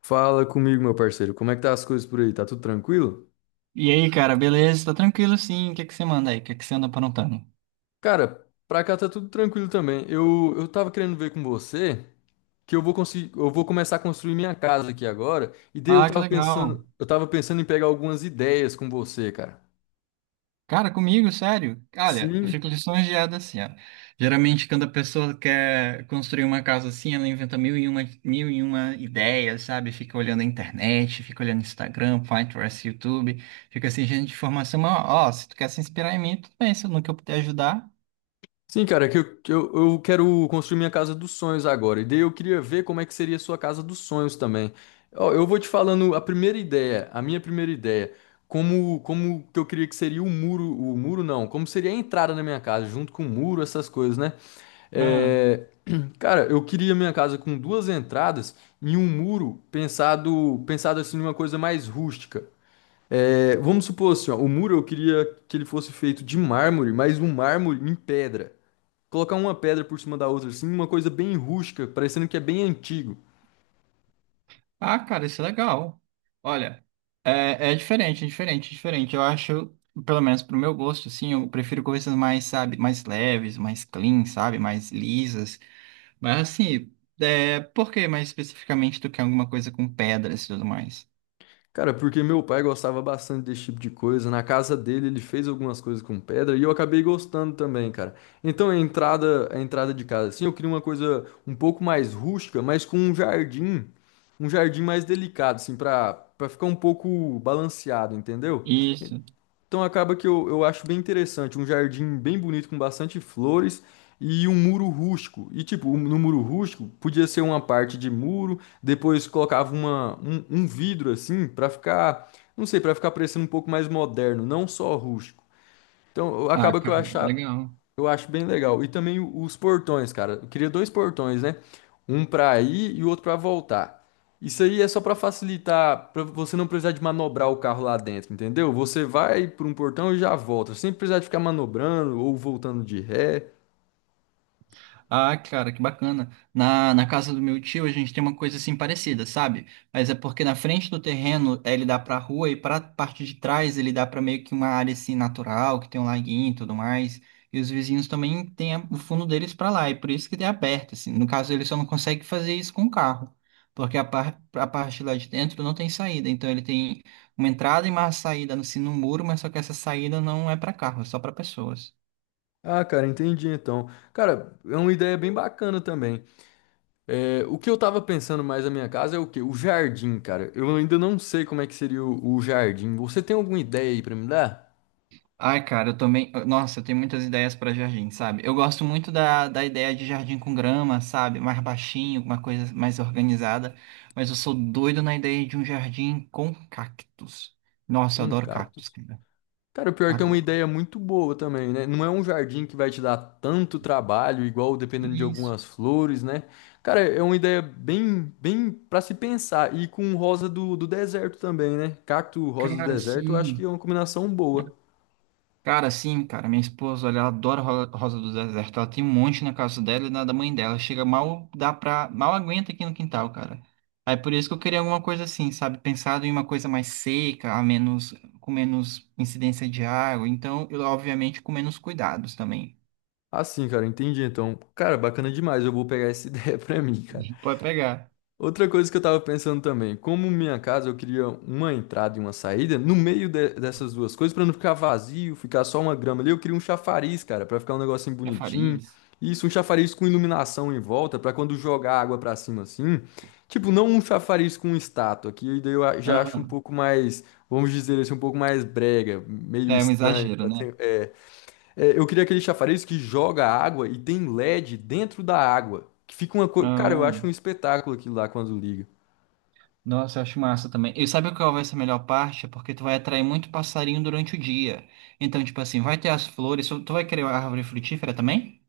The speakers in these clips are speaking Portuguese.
Fala comigo, meu parceiro. Como é que tá as coisas por aí? Tá tudo tranquilo? E aí, cara, beleza? Tá tranquilo sim. O que que você manda aí? O que que você anda aprontando? Cara, pra cá tá tudo tranquilo também. Eu tava querendo ver com você que eu vou conseguir, eu vou começar a construir minha casa aqui agora, e daí Ah, que legal. Eu tava pensando em pegar algumas ideias com você, cara. Cara, comigo, sério? Olha, eu Sim. fico lisonjeado assim, ó. Geralmente, quando a pessoa quer construir uma casa assim, ela inventa mil e uma ideias, sabe? Fica olhando a internet, fica olhando Instagram, Pinterest, YouTube. Fica assim, gente de informação. Mas, ó, se tu quer se inspirar em mim, tudo bem, se no que eu puder ajudar. Sim, cara, é que eu quero construir minha casa dos sonhos agora. E daí eu queria ver como é que seria a sua casa dos sonhos também. Ó, eu vou te falando a primeira ideia, a minha primeira ideia. Como que eu queria que seria o muro não, como seria a entrada na minha casa, junto com o muro, essas coisas, né? É, cara, eu queria minha casa com duas entradas e um muro pensado, pensado assim numa coisa mais rústica. É, vamos supor assim, ó, o muro eu queria que ele fosse feito de mármore, mas um mármore em pedra. Colocar uma pedra por cima da outra, assim, uma coisa bem rústica, parecendo que é bem antigo. Ah, cara, isso é legal. Olha, é diferente, é diferente, é diferente. Eu acho, pelo menos pro meu gosto, assim, eu prefiro coisas mais, sabe, mais leves, mais clean, sabe, mais lisas. Mas assim, por que mais especificamente tu quer alguma coisa com pedras e tudo mais? Cara, porque meu pai gostava bastante desse tipo de coisa. Na casa dele, ele fez algumas coisas com pedra e eu acabei gostando também, cara. Então a entrada de casa, assim, eu queria uma coisa um pouco mais rústica, mas com um jardim mais delicado, assim, pra ficar um pouco balanceado, entendeu? Isso. Então acaba que eu acho bem interessante, um jardim bem bonito com bastante flores e um muro rústico. E tipo, no muro rústico podia ser uma parte de muro, depois colocava um vidro assim pra ficar, não sei, pra ficar parecendo um pouco mais moderno, não só rústico. Então Ah, acaba que eu cara, achava, legal. eu acho bem legal. E também os portões, cara. Eu queria dois portões, né? Um pra ir e o outro pra voltar. Isso aí é só pra facilitar, pra você não precisar de manobrar o carro lá dentro, entendeu? Você vai por um portão e já volta, sem precisar de ficar manobrando ou voltando de ré. Ah, cara, que bacana. Na casa do meu tio a gente tem uma coisa assim parecida, sabe? Mas é porque na frente do terreno ele dá pra rua e pra parte de trás ele dá pra meio que uma área assim natural, que tem um laguinho e tudo mais. E os vizinhos também têm o fundo deles pra lá, e por isso que tem aberto, assim. No caso, ele só não consegue fazer isso com o carro, porque a parte lá de dentro não tem saída. Então ele tem uma entrada e uma saída assim no muro, mas só que essa saída não é pra carro, é só pra pessoas. Ah, cara, entendi então. Cara, é uma ideia bem bacana também. É, o que eu tava pensando mais na minha casa é o quê? O jardim, cara. Eu ainda não sei como é que seria o jardim. Você tem alguma ideia aí pra me dar? Ai, cara, eu também. Nossa, eu tenho muitas ideias para jardim, sabe? Eu gosto muito da ideia de jardim com grama, sabe? Mais baixinho, uma coisa mais organizada. Mas eu sou doido na ideia de um jardim com cactos. Nossa, eu Um adoro cacto. cactos, cara. Cara, o pior é que é uma Adoro. ideia muito boa também, né? Não é um jardim que vai te dar tanto trabalho, igual dependendo de Isso, algumas flores, né? Cara, é uma ideia bem, bem para se pensar. E com rosa do deserto também, né? Cacto, rosa do cara, deserto, eu acho que sim. é uma combinação boa. Cara, sim, cara, minha esposa, olha, ela adora Rosa do Deserto. Ela tem um monte na casa dela e na da mãe dela. Chega mal, mal aguenta aqui no quintal, cara. Aí por isso que eu queria alguma coisa assim, sabe? Pensado em uma coisa mais seca, com menos incidência de água. Então, eu, obviamente, com menos cuidados também. Assim, cara, entendi. Então, cara, bacana demais. Eu vou pegar essa ideia pra mim, cara. Pode pegar. Outra coisa que eu tava pensando também, como minha casa eu queria uma entrada e uma saída, no dessas duas coisas, pra não ficar vazio, ficar só uma grama ali, eu queria um chafariz, cara, pra ficar um negocinho É farinha. bonitinho. Isso, um chafariz com iluminação em volta, pra quando jogar água pra cima assim. Tipo, não um chafariz com estátua, que daí já acho um Aham. pouco mais, vamos dizer assim, um pouco mais brega, meio É um estranho exagero, para ter. Eu queria aquele chafariz que joga água e tem LED dentro da água. Que fica uma coisa. Cara, eu né? acho um espetáculo aquilo lá quando liga. Nossa, eu acho massa também. E sabe qual vai ser a melhor parte? É porque tu vai atrair muito passarinho durante o dia. Então, tipo assim, vai ter as flores. Tu vai querer a árvore frutífera também?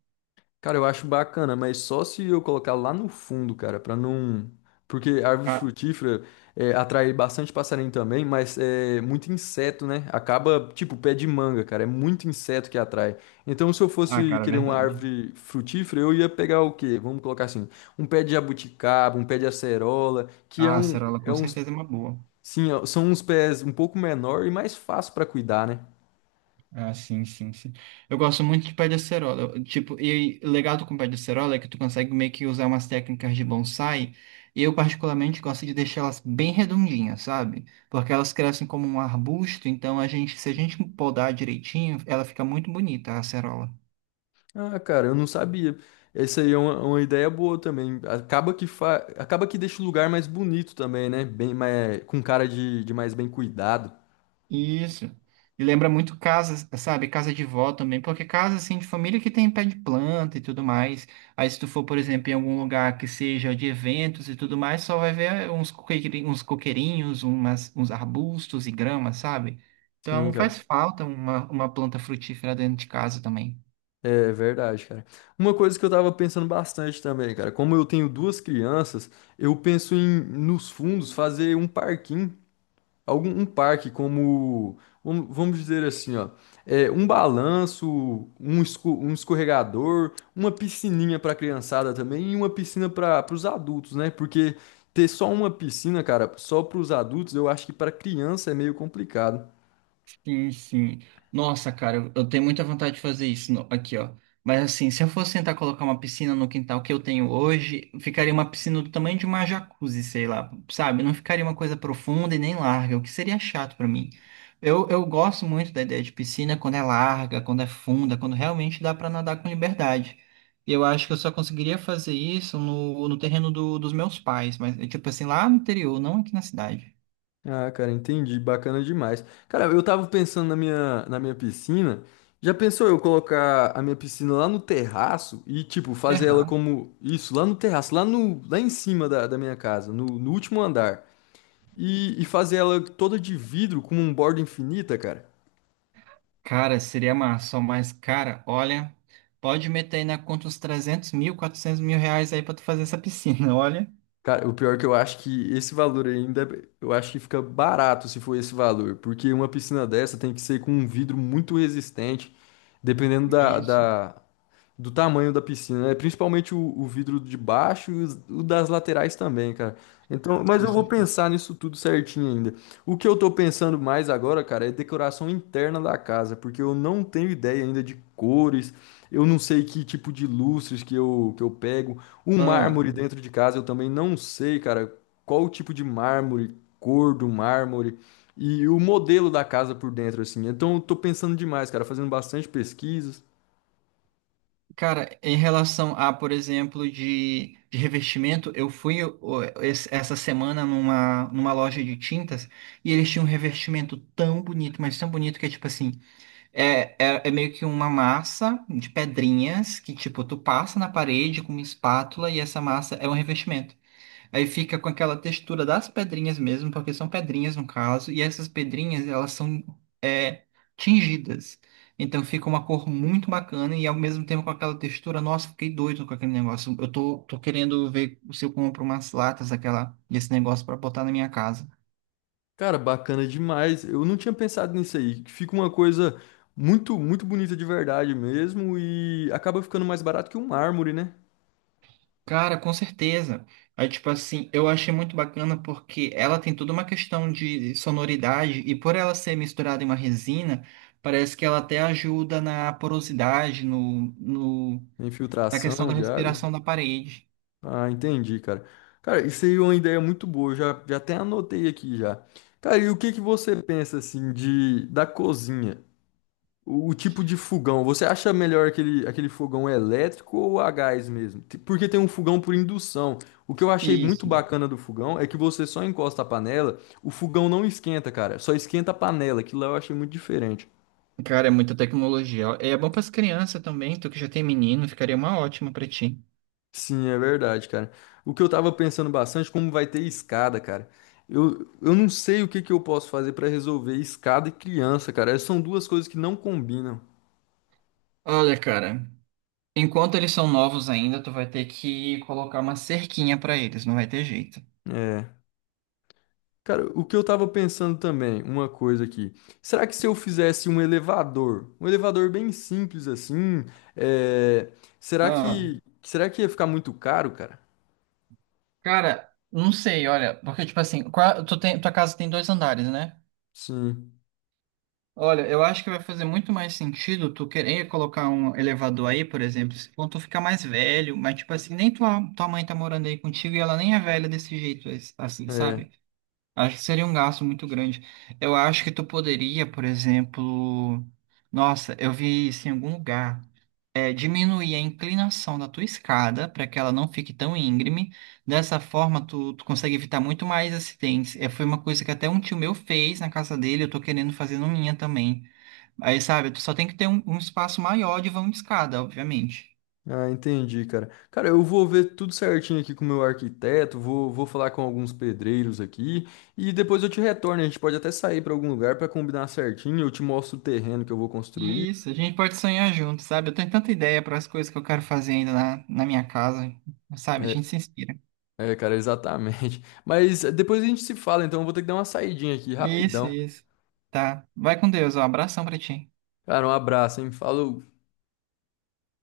Cara, eu acho bacana, mas só se eu colocar lá no fundo, cara, pra não. Porque a árvore Ah, frutífera atrai bastante passarinho também, mas é muito inseto, né? Acaba, tipo, pé de manga, cara. É muito inseto que atrai. Então, se eu ah, fosse cara, é querer uma verdade. árvore frutífera, eu ia pegar o quê? Vamos colocar assim: um pé de jabuticaba, um pé de acerola, que é Ah, a acerola é com uns certeza é uma boa. Sim, ó, são uns pés um pouco menor e mais fácil para cuidar, né? Ah, sim, sim, sim. Eu gosto muito de pé de acerola. Tipo, e o legal do com pé de acerola é que tu consegue meio que usar umas técnicas de bonsai. E eu, particularmente, gosto de deixar elas bem redondinhas, sabe? Porque elas crescem como um arbusto, então a gente, se a gente podar direitinho, ela fica muito bonita, a acerola. Ah, cara, eu não sabia. Essa aí é uma ideia boa também. Acaba que fa... acaba que deixa o lugar mais bonito também, né? Bem mais... com cara de mais bem cuidado. Isso. E lembra muito casa, sabe? Casa de vó também, porque casa assim de família que tem pé de planta e tudo mais. Aí se tu for, por exemplo, em algum lugar que seja de eventos e tudo mais, só vai ver uns coqueirinhos, umas, uns arbustos e grama, sabe? Sim, Então faz cara. falta uma planta frutífera dentro de casa também. É verdade, cara. Uma coisa que eu tava pensando bastante também, cara, como eu tenho duas crianças, eu penso em nos fundos fazer um parquinho algum um parque como vamos dizer assim, ó, um balanço, um escorregador, uma piscininha para criançada também e uma piscina para os adultos, né? Porque ter só uma piscina, cara, só para os adultos, eu acho que para criança é meio complicado. Sim, sim. Nossa, cara, eu tenho muita vontade de fazer isso aqui, ó. Mas assim, se eu fosse tentar colocar uma piscina no quintal que eu tenho hoje, ficaria uma piscina do tamanho de uma jacuzzi, sei lá, sabe? Não ficaria uma coisa profunda e nem larga, o que seria chato pra mim. Eu gosto muito da ideia de piscina quando é larga, quando é funda, quando realmente dá pra nadar com liberdade. E eu acho que eu só conseguiria fazer isso no terreno dos meus pais, mas tipo assim, lá no interior, não aqui na cidade. Ah, cara, entendi. Bacana demais. Cara, eu tava pensando na minha piscina. Já pensou eu colocar a minha piscina lá no terraço e, tipo, fazer ela Errar. como isso, lá no terraço, lá no, lá em cima da, da minha casa, no último andar. E fazer ela toda de vidro com um borda infinita, cara. Cara, seria massa, mas, cara, olha, pode meter aí na conta uns 300.000, R$ 400.000 aí pra tu fazer essa piscina, olha. Cara, o pior é que eu acho que esse valor ainda, eu acho que fica barato se for esse valor, porque uma piscina dessa tem que ser com um vidro muito resistente, dependendo Isso, do tamanho da piscina, né? Principalmente o vidro de baixo e o das laterais também, cara. Então, mas com eu vou certeza. pensar nisso tudo certinho ainda. O que eu tô pensando mais agora, cara, é decoração interna da casa, porque eu não tenho ideia ainda de cores, eu não sei que tipo de lustres que eu pego. O Ah, mármore dentro de casa eu também não sei, cara, qual o tipo de mármore, cor do mármore. E o modelo da casa por dentro, assim. Então, eu tô pensando demais, cara, fazendo bastante pesquisas. cara, em relação a, por exemplo, de revestimento, eu fui ô, essa semana numa loja de tintas e eles tinham um revestimento tão bonito, mas tão bonito que é tipo assim, é meio que uma massa de pedrinhas que, tipo, tu passa na parede com uma espátula e essa massa é um revestimento. Aí fica com aquela textura das pedrinhas mesmo, porque são pedrinhas no caso, e essas pedrinhas elas são é, tingidas. Então fica uma cor muito bacana e ao mesmo tempo com aquela textura, nossa, fiquei doido com aquele negócio. Eu tô querendo ver se eu compro umas latas daquela, desse negócio para botar na minha casa. Cara, bacana demais. Eu não tinha pensado nisso aí. Fica uma coisa muito, muito bonita de verdade mesmo e acaba ficando mais barato que um mármore, né? Cara, com certeza. Aí, tipo assim, eu achei muito bacana porque ela tem toda uma questão de sonoridade e por ela ser misturada em uma resina, parece que ela até ajuda na porosidade, no, no, A na questão infiltração da de água. respiração da parede. Ah, entendi, cara. Cara, isso aí é uma ideia muito boa. Eu já até anotei aqui já. Cara, e o que que você pensa assim de da cozinha? O tipo de fogão, você acha melhor aquele fogão elétrico ou a gás mesmo? Te- Porque tem um fogão por indução. O que eu achei muito Isso. bacana do fogão é que você só encosta a panela, o fogão não esquenta, cara. Só esquenta a panela. Aquilo lá eu achei muito diferente. Cara, é muita tecnologia. E é bom para as crianças também, tu que já tem menino, ficaria uma ótima para ti. Sim, é verdade, cara. O que eu tava pensando bastante, como vai ter escada, cara. Eu não sei o que que eu posso fazer pra resolver escada e criança, cara. São duas coisas que não combinam. Olha, cara, enquanto eles são novos ainda, tu vai ter que colocar uma cerquinha para eles, não vai ter jeito. É. Cara, o que eu tava pensando também, uma coisa aqui. Será que se eu fizesse um elevador bem simples assim, é, será Ah, que ia ficar muito caro, cara? cara, não sei, olha, porque tipo assim, tu tua casa tem dois andares, né? Sim, Olha, eu acho que vai fazer muito mais sentido tu querer colocar um elevador aí, por exemplo, quando tu ficar mais velho, mas tipo assim, nem tua mãe tá morando aí contigo e ela nem é velha desse jeito, assim, é. sabe? Acho que seria um gasto muito grande. Eu acho que tu poderia, por exemplo, nossa, eu vi isso em algum lugar, diminuir a inclinação da tua escada para que ela não fique tão íngreme. Dessa forma, tu consegue evitar muito mais acidentes. É, foi uma coisa que até um tio meu fez na casa dele, eu tô querendo fazer na minha também. Aí, sabe, tu só tem que ter um, um espaço maior de vão de escada, obviamente. Ah, entendi, cara. Cara, eu vou ver tudo certinho aqui com o meu arquiteto, vou falar com alguns pedreiros aqui e depois eu te retorno. A gente pode até sair para algum lugar para combinar certinho, eu te mostro o terreno que eu vou construir. Isso, a gente pode sonhar junto, sabe? Eu tenho tanta ideia para as coisas que eu quero fazer ainda na minha casa, sabe? A É, gente se inspira. É, cara, exatamente. Mas depois a gente se fala, então eu vou ter que dar uma saidinha aqui, Isso, rapidão. isso. Tá. Vai com Deus, ó. Abração pra ti. Cara, um abraço, hein? Falou.